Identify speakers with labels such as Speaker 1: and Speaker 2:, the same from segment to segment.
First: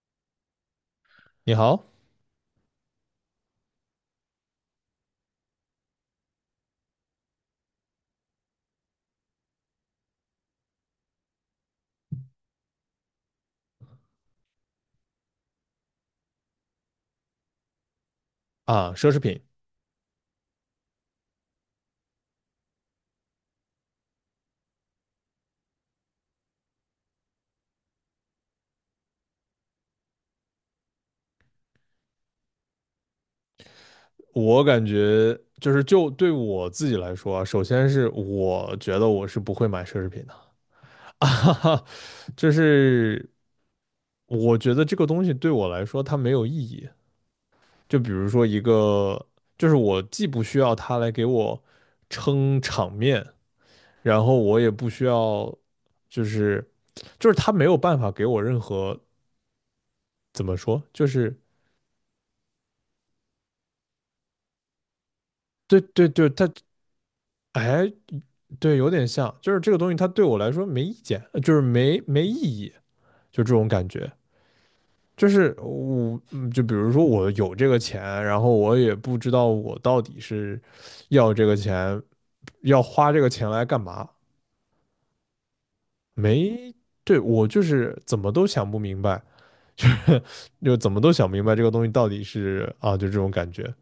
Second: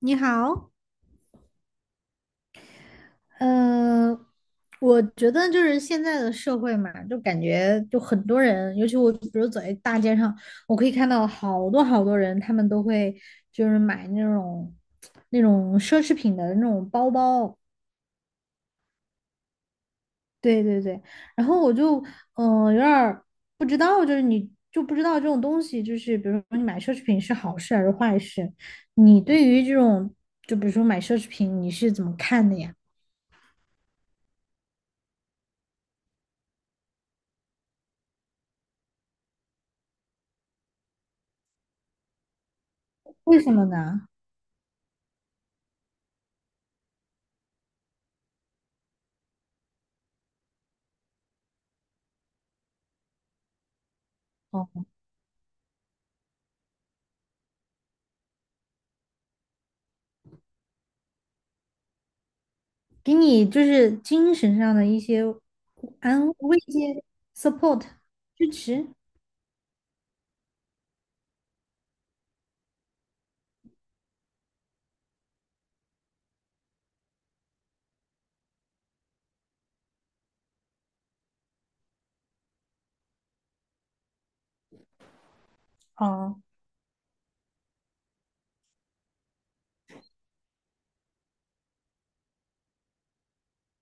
Speaker 1: 你好，
Speaker 2: 你好。
Speaker 1: 呃，我觉得就是现在的社会嘛，就感觉就很多人，尤其我比如走在大街上，我可以看到好多好多人，他们都会就是买那种奢侈品的那种包包。
Speaker 2: 啊，奢侈品。
Speaker 1: 对对对，然后我就有点儿不知道，就是你就不知道这种东西，就是比如说你买奢侈品是好事还是坏事，你对于这种就比如说买奢侈品你是怎么看的呀？
Speaker 2: 我感觉就对我自己来说啊，首先是我觉得我是不会买奢侈品的 啊哈哈，就是
Speaker 1: 为什么呢？
Speaker 2: 我觉得这个东西对我来说它没有意义。就比如说一个，就是我既不需要它来给我撑场面，然后我也
Speaker 1: 哦。
Speaker 2: 不需要。就是就是它没有办法给我任何怎么说，就是
Speaker 1: 给你就是精神上的一些
Speaker 2: 对对
Speaker 1: 安
Speaker 2: 对，
Speaker 1: 慰
Speaker 2: 它
Speaker 1: 慰藉、support
Speaker 2: 哎，
Speaker 1: 支
Speaker 2: 对，有
Speaker 1: 持。
Speaker 2: 点像，就是这个东西它对我来说没意见，就是没意义，就这种感觉。就是我，就比如说我有这个钱，然后我也不知道我到底是要这个钱，要花这个钱来干嘛？
Speaker 1: 哦。
Speaker 2: 没，对，我就是怎么都想不明白。就是就怎么都想不明白这个东西到底是啊，就这种感觉。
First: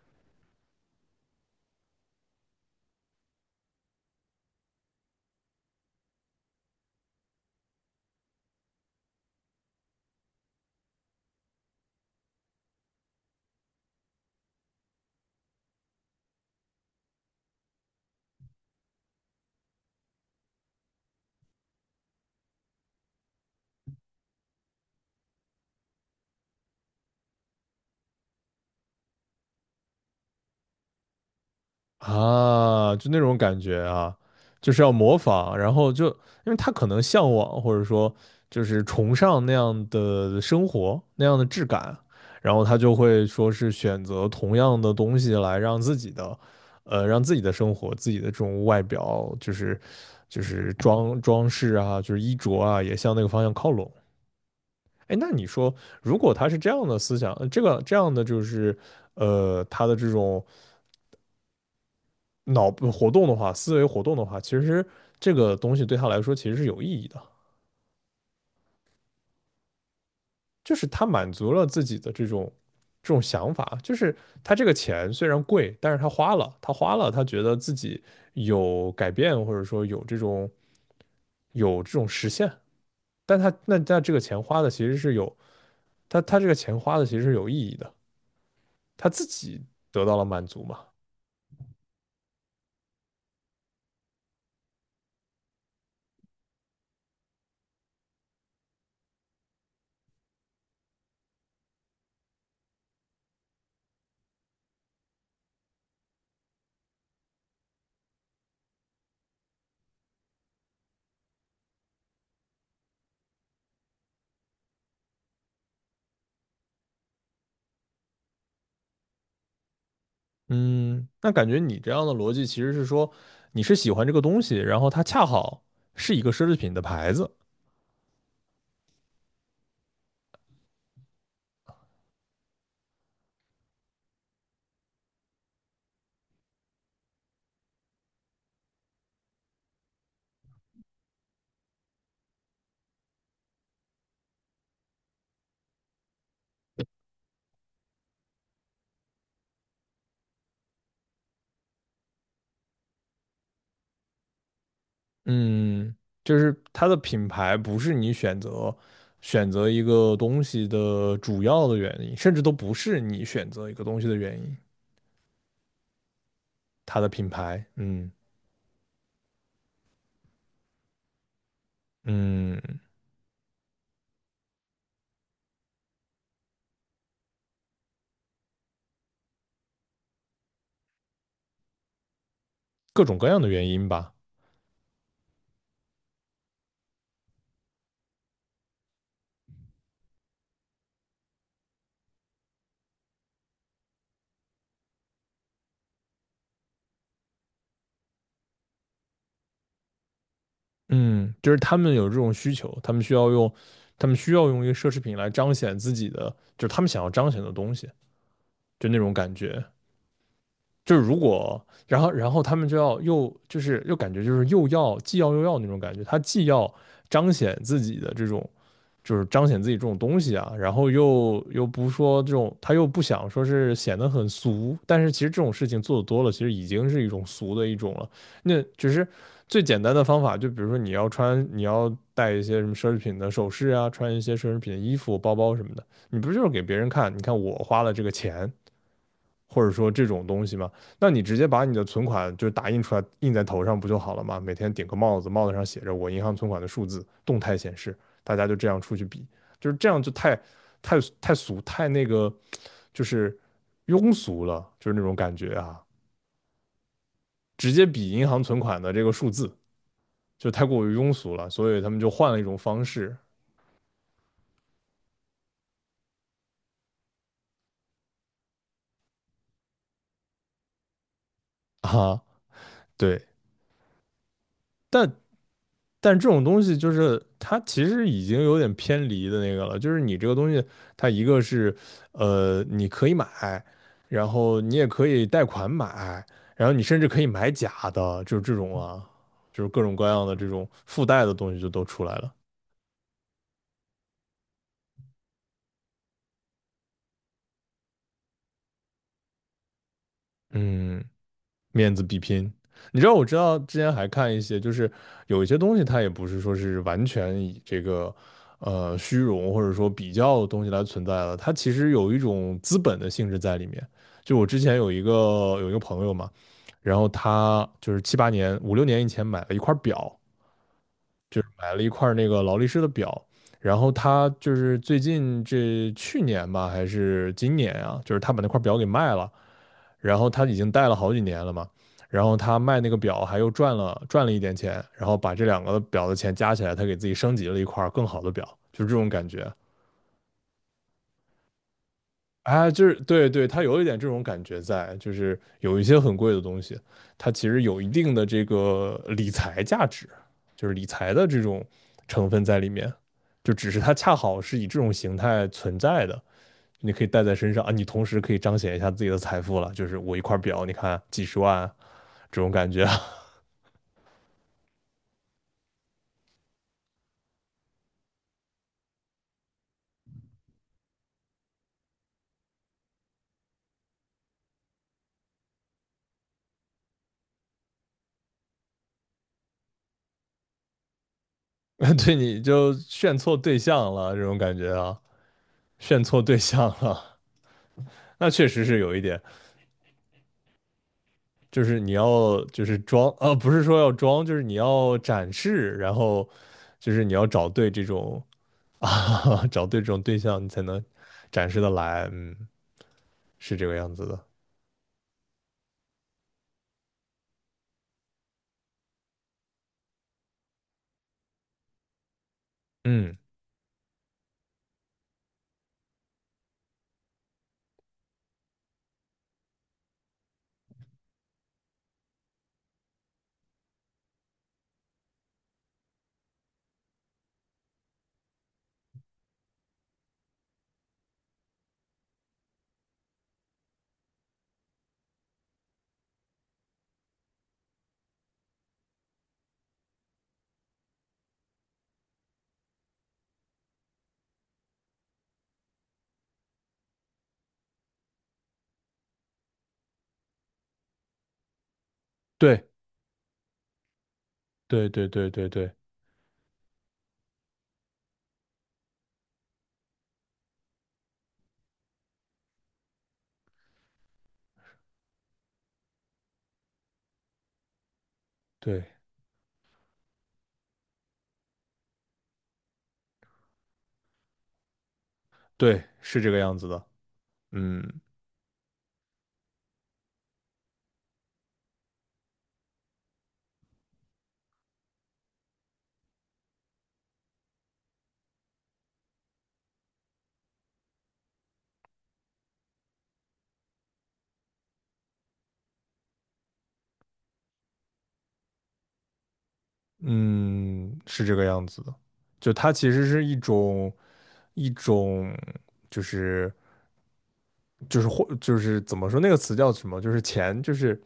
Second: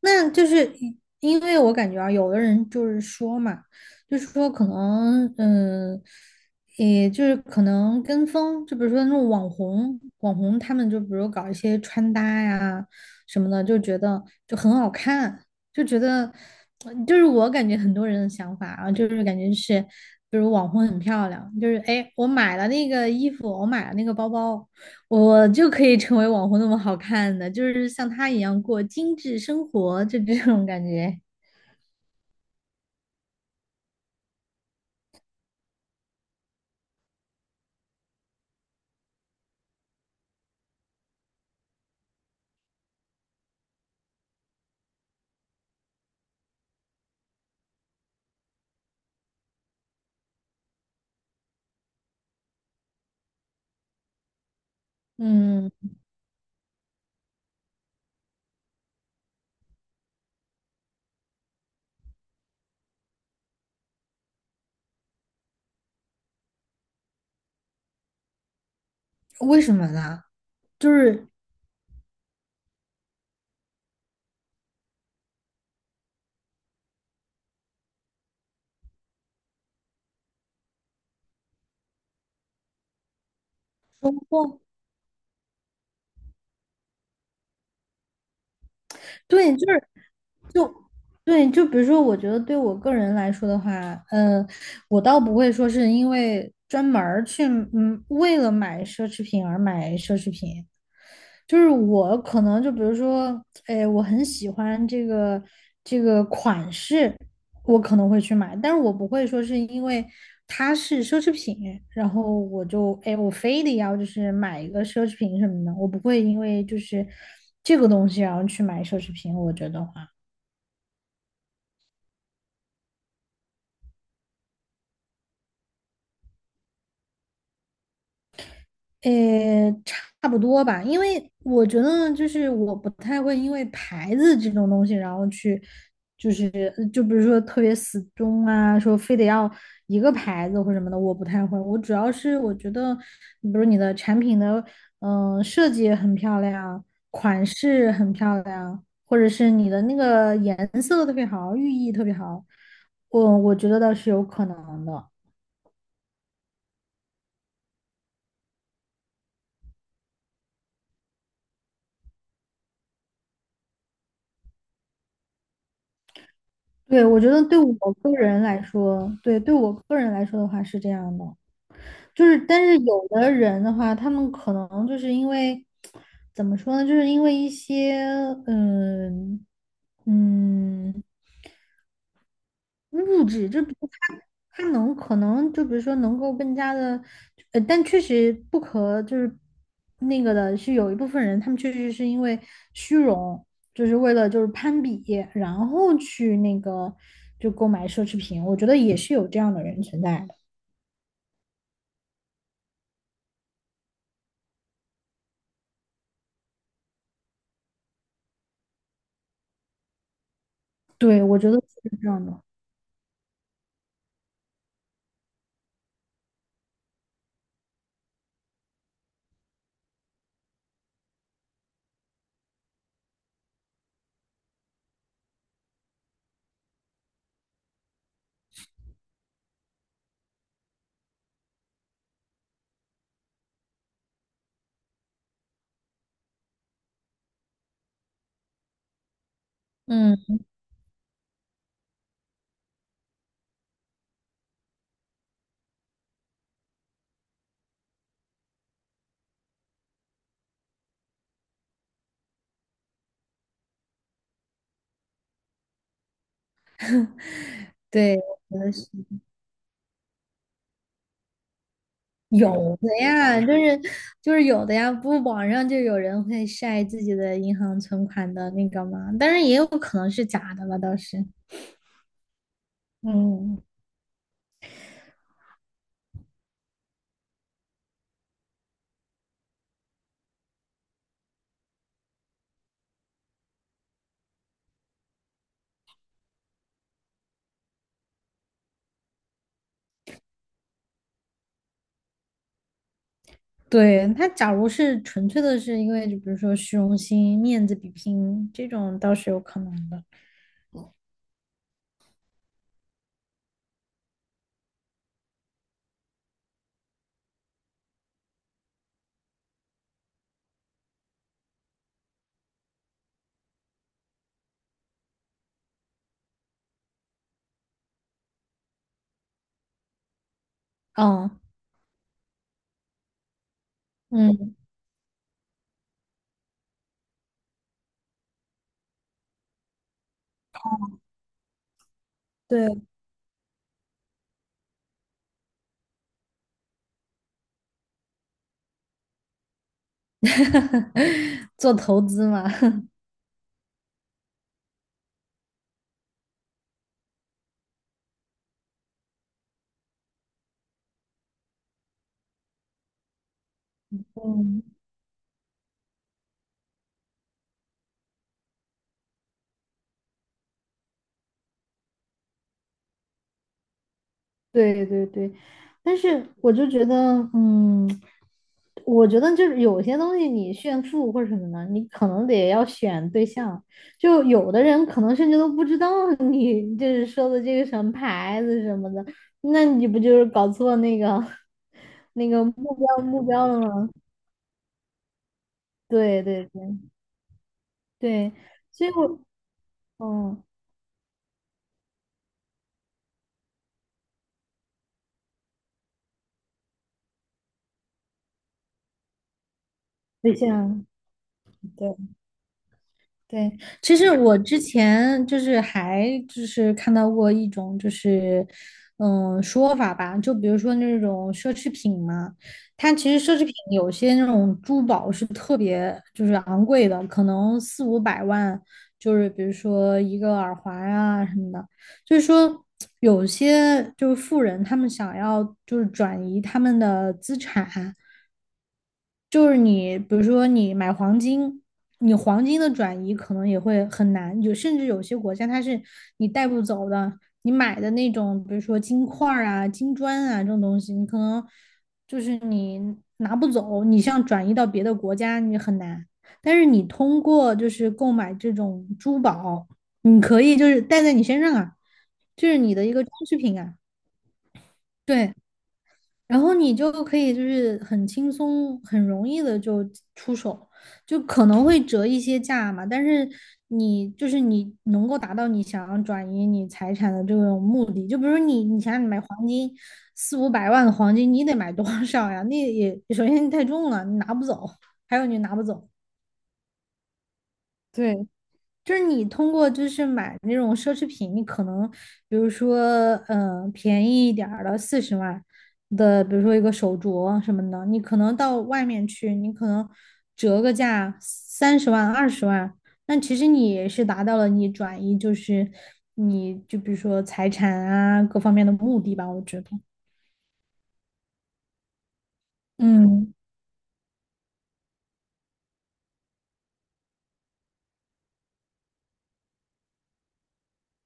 Speaker 1: 那就是因为我感觉啊，有的人就是说嘛，就是说可能，也就是可能跟风，就比如说那种网红，他们就比如搞一些穿搭呀什么的，就觉得就很好看，就觉得，就是我感觉很多人的想法啊，就是感觉是，比如网红很漂亮，就是哎，我买了那个衣服，我买了那个包包。我就可以成为网红那么好看的，就是像他一样过精致生活，就这种感觉。
Speaker 2: 啊，就那种感觉啊，就是要模仿，然后就因为他可能向往或者说就是崇尚那样的生活，那样的质感，然后他就会说是选择同样的东西来让自己的，让自己的生活、自己的这种外表，就是装饰啊，就是衣着啊，也向那个方向靠拢。哎，那你
Speaker 1: 嗯，
Speaker 2: 说，如果他是这样的思想，这个这样的就是，他的这种。脑部活动的话，思维活动的话，其实这个东西对他来说其实是有意义的，
Speaker 1: 为什么呢？
Speaker 2: 就是
Speaker 1: 就
Speaker 2: 他
Speaker 1: 是
Speaker 2: 满足了自己的这种想法，就是他这个钱虽然贵，但是他花了，他觉得自己有改变，或者说有这种实现，但他那他
Speaker 1: 收
Speaker 2: 这个钱
Speaker 1: 获。
Speaker 2: 花的其实是有他这个钱花的其实是有意义的，他自
Speaker 1: 对，
Speaker 2: 己得到了满足
Speaker 1: 就
Speaker 2: 嘛。
Speaker 1: 对，就比如说，我觉得对我个人来说的话，呃，我倒不会说是因为专门儿去，为了买奢侈品而买奢侈品。就是我可能就比如说，哎，我很喜欢这个款式，我可能会去买，但是我不会说是因为它是奢侈品，然后我就哎，我非得要就是买一个奢侈品什么的，我不会因为就是这个东西然后去买奢侈品，我觉得。
Speaker 2: 嗯，那感觉你这样的逻辑其实是说，你是喜欢这个东西，然后它恰好是一个奢侈品的牌子。
Speaker 1: 诶，差不多吧，因为我觉得就是我不太会因为牌子这种东西，然后去就是就比如说特别死忠啊，说非得要一个牌子或什么的，我不太会。我主要是我觉得，比如你的产品的设计很漂亮，款式很漂亮，或者是你的那个颜色特别好，寓意特别好，我觉得倒是有可能的。
Speaker 2: 嗯，就是它的品牌不是你选择一个东西的主要的原因，甚至都不是你选择一个东西的原因，它
Speaker 1: 对，
Speaker 2: 的
Speaker 1: 我
Speaker 2: 品
Speaker 1: 觉得对
Speaker 2: 牌，
Speaker 1: 我个人来说，对，对我个人来说的话是这样的，就是但是
Speaker 2: 嗯，
Speaker 1: 有的人的话，他们可能就是因为怎么说呢，就是因为一些嗯嗯
Speaker 2: 各种
Speaker 1: 物
Speaker 2: 各样的
Speaker 1: 质，就
Speaker 2: 原
Speaker 1: 比
Speaker 2: 因
Speaker 1: 如
Speaker 2: 吧。
Speaker 1: 它能可能就比如说能够更加的，但确实不可就是那个的是有一部分人，他们确实是因为虚荣，就是为了就是攀比，然后去那个就购买奢侈品，我觉得也是有这样的人存在的。
Speaker 2: 嗯，就是他们有这种需求，他们需要用，他们需要用一个奢侈品来彰显自己的，就是他们想要彰显的东西，就那种感觉，就是如
Speaker 1: 对，我觉得
Speaker 2: 果，
Speaker 1: 是
Speaker 2: 然
Speaker 1: 这
Speaker 2: 后
Speaker 1: 样
Speaker 2: 然后
Speaker 1: 的。
Speaker 2: 他们就要又就是又感觉就是又要既要又要那种感觉，他既要彰显自己的这种就是彰显自己这种东西啊，然后又不说这种，他又不想说是显得很俗，但是其实这种事情做的多了，其实已经是一种俗的一种了。那只是最简单的方法，就比如说你要穿，你要带一些什么奢侈品的首饰啊，穿一些奢侈品的衣服、包包什么的，你不就是给别人看？你看我花了这个钱，或者说这种
Speaker 1: 嗯，
Speaker 2: 东西嘛，那你直接把你的存款就打印出来印在头上不就好了吗？每天顶个帽子，帽子上写着我银行存款的数字，动态显示，大家就这样出去比，就是这样就太太太俗太那个，就是庸俗了，就是那种感觉啊，直接比
Speaker 1: 对，
Speaker 2: 银行存
Speaker 1: 我觉得
Speaker 2: 款
Speaker 1: 是。
Speaker 2: 的这个数字就太过于庸俗了，所以他们就换了一种
Speaker 1: 有
Speaker 2: 方
Speaker 1: 的
Speaker 2: 式
Speaker 1: 呀，就是有的呀，不网上就有人会晒自己的银行存款的那个嘛，但是也有可能是假的吧，倒是。
Speaker 2: 啊，对，
Speaker 1: 嗯，
Speaker 2: 但但这种东西就是它其实已经有点偏离的那个了，就是你这个东西，它一个是你可以买，然后你也可以贷款买，然后你甚至可以买假的，就是这种啊，就是各种各样的这种附带的东西就都出来了。
Speaker 1: 对，他假如是纯粹的是因为就比如说虚荣心、面子比拼这种倒是有可能的。
Speaker 2: 嗯面子比拼。你知道，我知道之前还看一些，就是有一些东西，它也不是说是完全以这个虚荣或者说比较的东西来存在的，它其实有一种资本的性质在里面。就我之前有一个朋友嘛，然后他就是七八年五六年以前买了一块表，
Speaker 1: 哦，
Speaker 2: 就是买了一块那个劳力士的表，然后他就
Speaker 1: 嗯，
Speaker 2: 是最近这去年吧还是今年啊，就是他把那块表给卖了。然后他已经戴了好几年了嘛，然后他卖
Speaker 1: 对，
Speaker 2: 那个表还又赚了一点钱，然后把这两个表的钱加起来，他给自己升级了一块更好的表，就是这种感觉。
Speaker 1: 做投资嘛，
Speaker 2: 哎，就是对对，他有一点这种感觉在，就是有一些很贵的东西，它其实有一定的这个理财价值，就是理财的这种成分在里面，就只是它 恰好是
Speaker 1: 嗯。
Speaker 2: 以这种形态存在的。你可以带在身上啊，你同时可以彰显一下自己的财富了，就是我一块表，你看几十万啊，这种感觉。
Speaker 1: 对对对，但是我就觉得，嗯，我觉得就是有些东西你炫富或者什么的，你可能得要选对象。就有的人可能甚至都不知道 你就是说的这个什么牌子什么的，那你不就是搞错那个
Speaker 2: 对
Speaker 1: 那
Speaker 2: 你
Speaker 1: 个
Speaker 2: 就
Speaker 1: 目标
Speaker 2: 炫
Speaker 1: 目
Speaker 2: 错
Speaker 1: 标
Speaker 2: 对
Speaker 1: 了吗？
Speaker 2: 象了，这种感觉啊，炫错
Speaker 1: 对
Speaker 2: 对
Speaker 1: 对
Speaker 2: 象
Speaker 1: 对
Speaker 2: 了。那
Speaker 1: 对，
Speaker 2: 确实是
Speaker 1: 所以
Speaker 2: 有一点，
Speaker 1: 我，嗯，
Speaker 2: 就是你要就是装，不是说要装，就是你要展示，然后就是你要找对这种 啊，找对这种对
Speaker 1: 对
Speaker 2: 象，你才能
Speaker 1: 象。
Speaker 2: 展示的
Speaker 1: 对。
Speaker 2: 来。嗯，是
Speaker 1: 对，
Speaker 2: 这个样
Speaker 1: 其
Speaker 2: 子
Speaker 1: 实
Speaker 2: 的。
Speaker 1: 我之前就是还就是看到过一种就是嗯说法吧，就比如说那种奢侈品嘛，它
Speaker 2: 嗯，
Speaker 1: 其实奢侈品有些那种珠宝是特别就是昂贵的，可能四五百万，就是比如说一个耳环啊什么的，就是说有些就是富人他们想要就是转移他们的资产。就是你，比如说你买黄金，你黄金的转移可能也会很难，有甚至有些国家它是你带不走的，你买的那种，比如说金块儿啊、金砖啊这种东西，你可能就是你拿不走，你像转移到别的国家你很难，但是你通过就是购买这种珠宝，你可以就是带在你身上啊，就是
Speaker 2: 对，
Speaker 1: 你的一个装饰品啊，
Speaker 2: 对对对
Speaker 1: 对。
Speaker 2: 对对
Speaker 1: 然后你就可以就是很轻松、很容易的就出手，就可能会折一些价嘛，但是你就是你能够达到你想要转移你财产的这种目的，就比如你
Speaker 2: 对
Speaker 1: 想你买黄金四五百万的黄金，你得买多少呀？那也首先太重了，你拿不走，还有你拿不
Speaker 2: 对，
Speaker 1: 走。
Speaker 2: 是这个样子的。嗯
Speaker 1: 对，就是你通过就是买那种奢侈品，你可能比如说，便宜一点儿的40万的，比如说一个手镯什么的，你可能到外面去，你可能折个价30万、20万，那其实你也是达到了你转移，就是你就比如说财产啊各方面的目的吧，我觉得。
Speaker 2: 嗯，是这个样子的。就它其实是
Speaker 1: 嗯，
Speaker 2: 一种就是就是或就是怎么说那个词叫什么？就是钱，就是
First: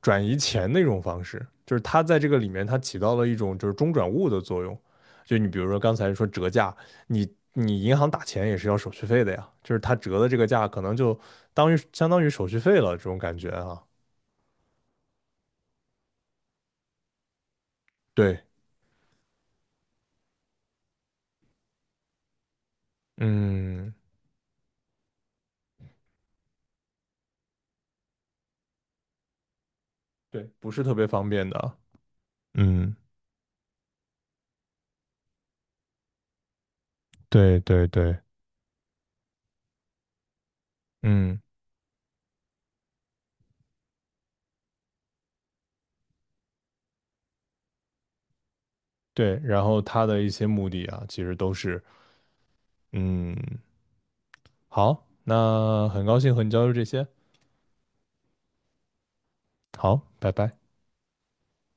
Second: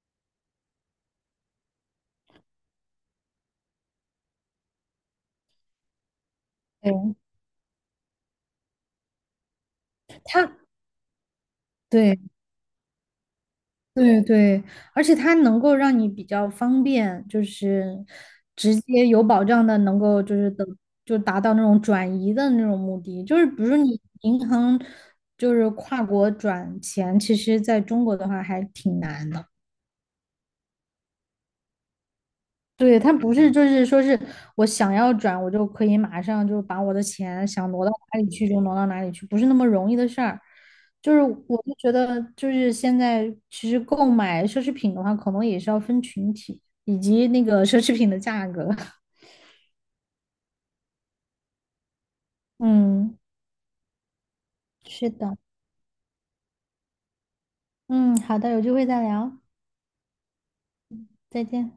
Speaker 2: 转移钱的一种方式，就是它在这个里面它起到了一种就是中转物的作用。就你比如说刚才说折价，
Speaker 1: 对，
Speaker 2: 你你银行打钱也是要手续费的呀，就是它折的这个
Speaker 1: 他
Speaker 2: 价可能就当于相
Speaker 1: 对，
Speaker 2: 当于手续费了这种感觉啊。
Speaker 1: 对对，而且它能够让你比较方便，就是
Speaker 2: 对，
Speaker 1: 直接有保障的，能够就是等就达到那种转移的那种目的。就是比如说
Speaker 2: 嗯，
Speaker 1: 你银行就是跨国转钱，其实在中国的话还挺难的。
Speaker 2: 对，不是特别方便的。嗯，
Speaker 1: 对，他不是就是说是我想要转，我就可以马上就把我的钱
Speaker 2: 对
Speaker 1: 想挪
Speaker 2: 对
Speaker 1: 到
Speaker 2: 对，
Speaker 1: 哪里去就挪到哪里去，不是那么容易的事儿。就是
Speaker 2: 嗯
Speaker 1: 我就觉得，就是现在其实购买奢侈品的话，可能也是要分群体以及那个奢侈品的价格。
Speaker 2: 对，然后它的一些目的啊，其实都是
Speaker 1: 嗯，
Speaker 2: 嗯好，
Speaker 1: 是的，
Speaker 2: 那很高兴和你交流这些。
Speaker 1: 嗯，好的，有机会再聊，
Speaker 2: 好，拜拜。
Speaker 1: 再见。